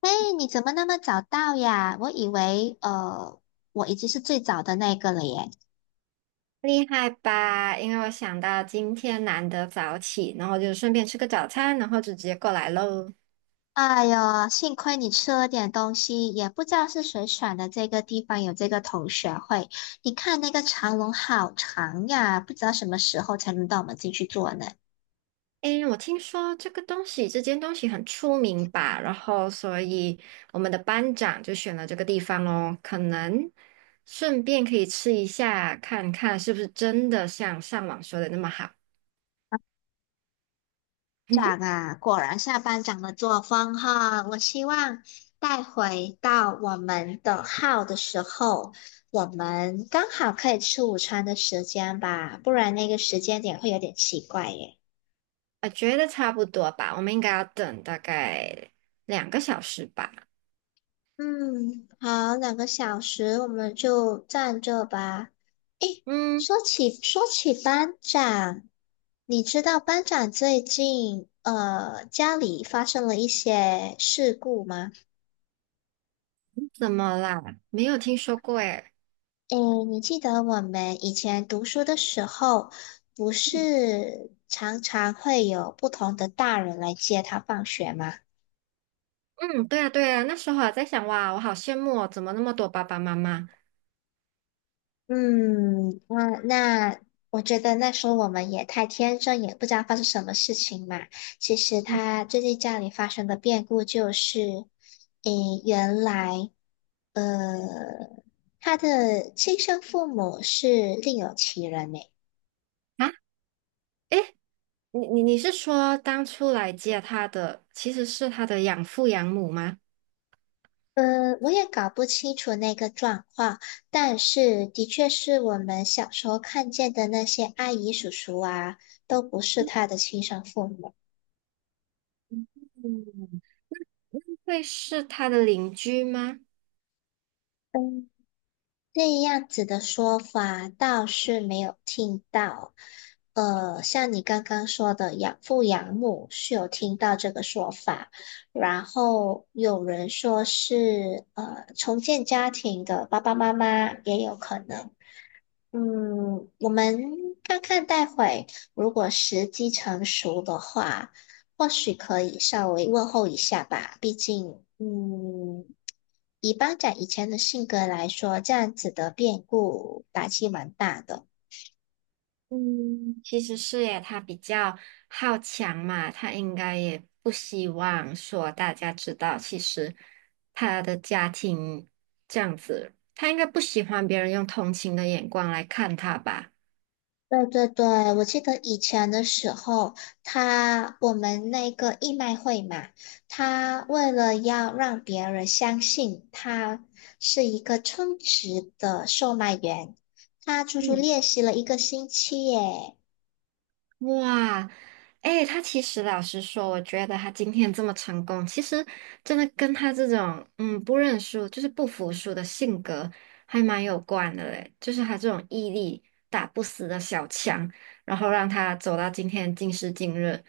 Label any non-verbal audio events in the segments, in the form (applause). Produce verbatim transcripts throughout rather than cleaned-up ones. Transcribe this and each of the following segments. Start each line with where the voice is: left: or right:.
left: 哎，你怎么那么早到呀？我以为呃，我已经是最早的那个了耶。
right: 厉害吧？因为我想到今天难得早起，然后就顺便吃个早餐，然后就直接过来喽。
left: 哎呦，幸亏你吃了点东西，也不知道是谁选的这个地方有这个同学会。你看那个长龙好长呀，不知道什么时候才能到我们进去坐呢。
right: 诶，我听说这个东西，这间东西很出名吧？然后，所以我们的班长就选了这个地方哦，可能顺便可以吃一下，看看是不是真的像上网说的那么好。
left: 长
right: (laughs)
left: 啊，果然下班长的作风哈。我希望带回到我们的号的时候，我们刚好可以吃午餐的时间吧，不然那个时间点会有点奇怪耶。
right: 我觉得差不多吧，我们应该要等大概两个小时吧。
left: 嗯，好，两个小时我们就站这吧。诶，
right: 嗯，
left: 说起说起班长，你知道班长最近呃家里发生了一些事故吗？
right: 怎么啦？没有听说过诶。
left: 诶，你记得我们以前读书的时候，不是常常会有不同的大人来接他放学吗？
right: 嗯，对啊，对啊，那时候还在想，哇，我好羡慕哦，怎么那么多爸爸妈妈？
left: 嗯，那那我觉得那时候我们也太天真，也不知道发生什么事情嘛。其实
right: 嗯
left: 他最近家里发生的变故就是，诶，原来呃，他的亲生父母是另有其人呢。
right: 啊，诶，你你你是说当初来接他的其实是他的养父养母吗？
left: 呃，我也搞不清楚那个状况，但是的确是我们小时候看见的那些阿姨叔叔啊，都不是他的亲生父母。
right: 嗯会是他的邻居吗？
left: 嗯，这样子的说法倒是没有听到。呃，像你刚刚说的养父养母是有听到这个说法，然后有人说是呃重建家庭的爸爸妈妈也有可能。嗯，我们看看待会，如果时机成熟的话，或许可以稍微问候一下吧。毕竟，嗯，以班长以前的性格来说，这样子的变故打击蛮大的。
right: 嗯，其实是耶，他比较好强嘛，他应该也不希望说大家知道，其实他的家庭这样子，他应该不喜欢别人用同情的眼光来看他吧。
left: 对对对，我记得以前的时候，他我们那个义卖会嘛，他为了要让别人相信他是一个称职的售卖员，他足足
right: 嗯。
left: 练习了一个星期耶。
right: 哇，哎，他其实老实说，我觉得他今天这么成功，其实真的跟他这种嗯不认输，就是不服输的性格还蛮有关的嘞。就是他这种毅力、打不死的小强，然后让他走到今天今时今日，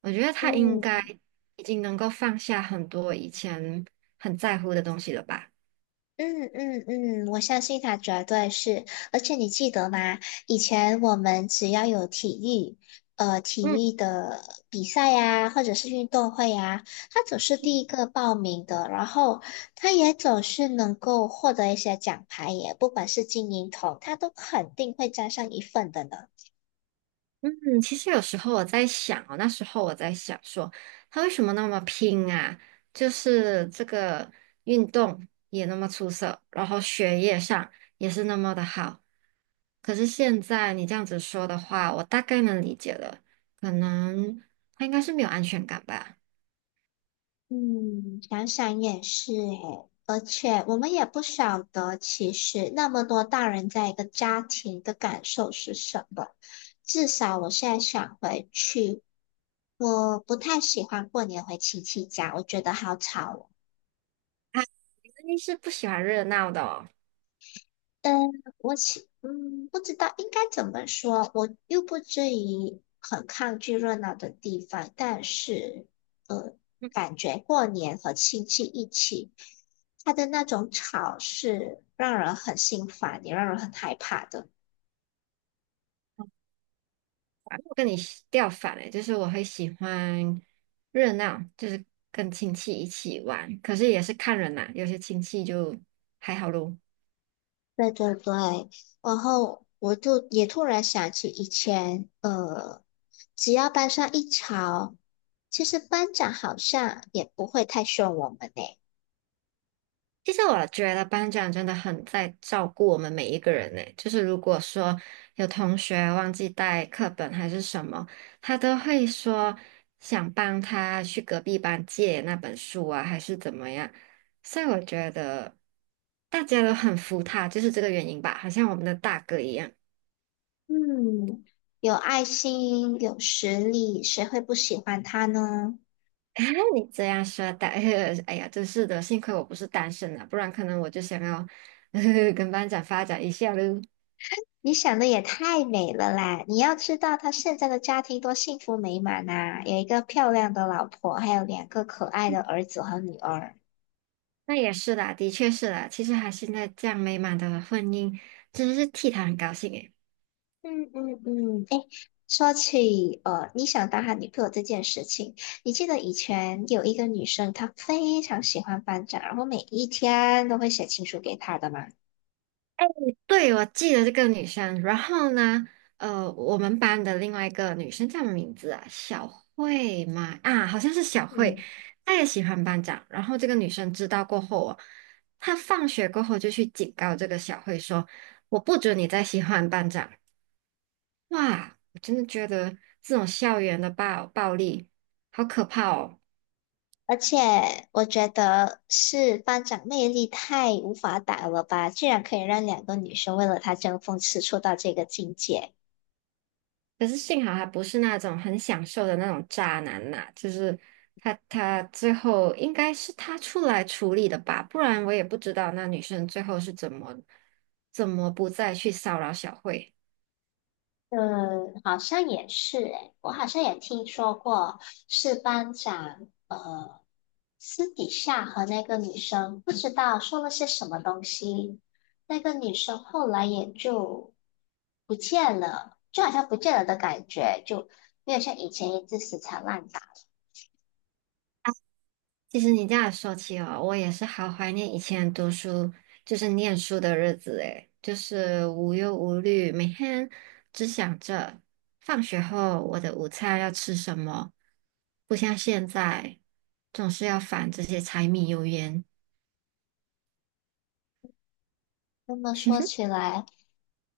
right: 我觉得他应该
left: 嗯
right: 已经能够放下很多以前很在乎的东西了吧。
left: 嗯嗯嗯，我相信他绝对是。而且你记得吗？以前我们只要有体育，呃，体
right: 嗯。
left: 育的比赛呀，或者是运动会呀，他总是第一个报名的，然后他也总是能够获得一些奖牌耶，不管是金银铜，他都肯定会沾上一份的呢。
right: 嗯其实有时候我在想哦，那时候我在想说，他为什么那么拼啊？就是这个运动也那么出色，然后学业上也是那么的好。可是现在你这样子说的话，我大概能理解了，可能他应该是没有安全感吧？
left: 嗯，想想也是诶，而且我们也不晓得，其实那么多大人在一个家庭的感受是什么。至少我现在想回去，我不太喜欢过年回亲戚家，我觉得好吵哦。
right: 啊，肯定是不喜欢热闹的哦。
left: 嗯，我其嗯不知道应该怎么说，我又不至于很抗拒热闹的地方，但是呃，感觉过年和亲戚一起，他的那种吵是让人很心烦，也让人很害怕的。
right: 我跟你喜调反了，就是我会喜欢热闹，就是跟亲戚一起玩，可是也是看人啦，有些亲戚就还好咯。
left: 对对对，然后我就也突然想起以前，呃，只要班上一吵，其实班长好像也不会太凶我们呢。
right: 其实我觉得班长真的很在照顾我们每一个人呢，就是如果说有同学忘记带课本还是什么，他都会说想帮他去隔壁班借那本书啊，还是怎么样。所以我觉得大家都很服他，就是这个原因吧，好像我们的大哥一样。
left: 嗯，有爱心，有实力，谁会不喜欢他呢？
right: 哎，你这样说的，(laughs) 哎呀，真是的，幸亏我不是单身啊，不然可能我就想要 (laughs) 跟班长发展一下喽。
left: 你想的也太美了啦！你要知道，他现在的家庭多幸福美满呐、有一个漂亮的老婆，还有两个可爱的儿子和女儿。
right: 那也是啦，的确是啦，其实还现在这样美满的婚姻，真的是替他很高兴诶。
left: 嗯嗯嗯，诶，说起呃，你想当他女朋友这件事情，你记得以前有一个女生，她非常喜欢班长，然后每一天都会写情书给他的吗？
right: 对，我记得这个女生。然后呢，呃，我们班的另外一个女生叫什么名字啊？小慧嘛，啊，好像是小慧。
left: 嗯。
right: 她也喜欢班长。然后这个女生知道过后哦，她放学过后就去警告这个小慧说：“我不准你再喜欢班长。”哇，我真的觉得这种校园的暴暴力好可怕哦。
left: 而且我觉得是班长魅力太无法挡了吧，居然可以让两个女生为了他争风吃醋到这个境界。
right: 可是幸好他不是那种很享受的那种渣男呐、就是他他最后应该是他出来处理的吧，不然我也不知道那女生最后是怎么怎么不再去骚扰小慧。
left: 嗯，好像也是诶，我好像也听说过，是班长呃私底下和那个女生不知道说了些什么东西，那个女生后来也就不见了，就好像不见了的感觉，就没有像以前一直死缠烂打。
right: 其实你这样说起哦，我也是好怀念以前读书，就是念书的日子诶，就是无忧无虑，每天只想着放学后我的午餐要吃什么，不像现在总是要烦这些柴米油盐。
left: 这么说起来，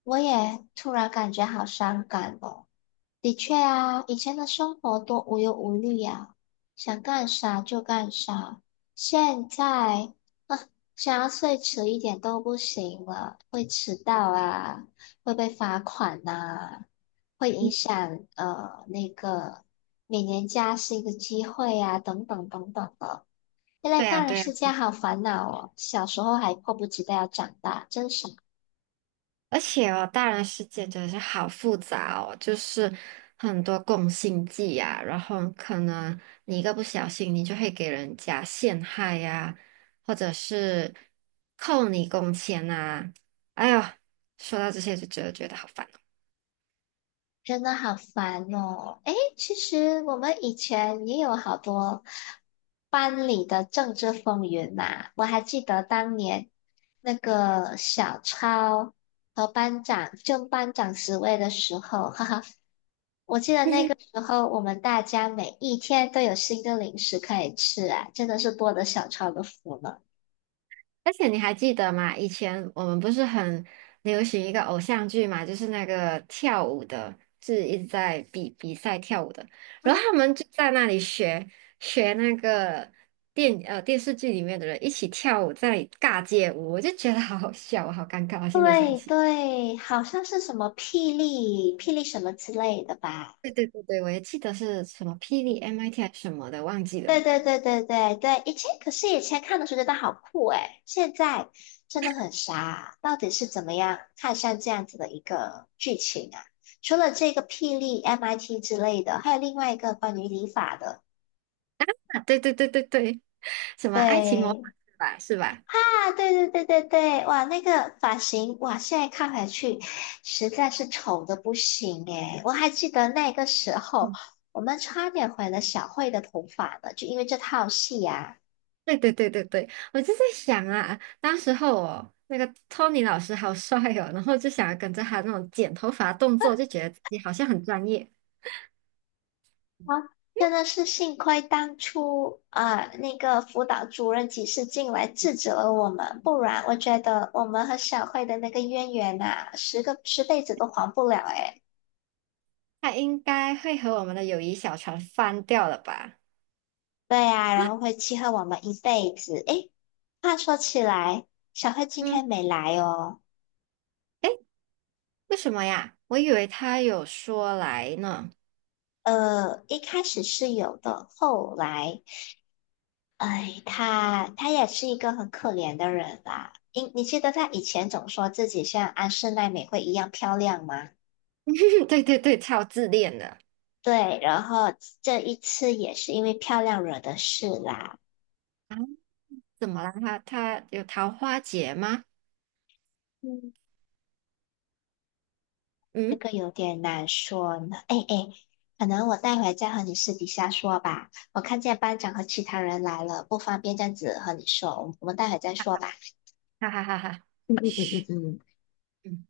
left: 我也突然感觉好伤感哦。的确啊，以前的生活多无忧无虑呀、想干啥就干啥。现在，啊，想要睡迟一点都不行了，会迟到啊，会被罚款呐、会影响呃那个每年加薪的机会呀、等等等等的。现在
right: 对呀，
left: 大人
right: 对呀，
left: 世界好烦恼哦，小时候还迫不及待要长大，真傻。
right: 而且哦，大人世界真的是好复杂哦，就是很多共性剂呀、然后可能你一个不小心，你就会给人家陷害呀、或者是扣你工钱呐、哎呦，说到这些就觉得觉得好烦哦。
left: 真的好烦哦！诶，其实我们以前也有好多班里的政治风云呐、我还记得当年那个小超和班长争班长职位的时候，哈哈，我记得那个
right: (laughs)
left: 时候我们大家每一天都有新的零食可以吃啊，真的是多得小超的福了。
right: 而且你还记得吗？以前我们不是很流行一个偶像剧嘛，就是那个跳舞的，是一直在比比赛跳舞的，然后他们就在那里学学那个电呃电视剧里面的人一起跳舞，在那里尬街舞，我就觉得好好笑，我好尴尬，我现在想
left: 对
right: 起。
left: 对，好像是什么霹雳霹雳什么之类的吧。
right: 对对对对，我也记得是什么霹雳 M I T 还是什么的，忘记
left: 对
right: 了。
left: 对对对对对，以前可是以前看的时候觉得好酷诶，现在真的很傻，到底是怎么样看上这样子的一个剧情啊？除了这个霹雳 M I T 之类的，还有另外一个关于理发的，
right: 啊，对对对对对，什么爱情魔
left: 对
right: 法是吧？是吧？
left: 啊，对对对对对，哇，那个发型哇，现在看回去实在是丑的不行诶，我还记得那个时候我们差点毁了小慧的头发呢，就因为这套戏呀、
right: 对对对对对，我就在想啊，当时候哦，那个托尼老师好帅哦，然后就想要跟着他那种剪头发动作，就觉得自己好像很专业。
left: 啊，真的是幸亏当初啊，那个辅导主任及时进来制止了我们，不然我觉得我们和小慧的那个渊源呐、十个十辈子都还不了诶。
right: 他应该会和我们的友谊小船翻掉了吧？
left: 对呀、然后会记恨我们一辈子。诶，话说起来，小慧今
right: 嗯，
left: 天没来哦。
right: 为什么呀？我以为他有说来呢。
left: 呃，一开始是有的，后来，哎，她她也是一个很可怜的人啦。你你记得她以前总说自己像安室奈美惠一样漂亮吗？
right: (laughs) 对对对，超自恋的
left: 对，然后这一次也是因为漂亮惹的事啦，
right: 啊？怎么了？他他有桃花劫吗？
left: 嗯，这
right: 嗯，
left: 个有点难说呢。哎哎，可能我待会再和你私底下说吧。我看见班长和其他人来了，不方便这样子和你说，我们我们待会再说吧。
right: 哈哈哈哈，
left: 嗯嗯嗯
right: 嘘。
left: 嗯嗯
right: 嗯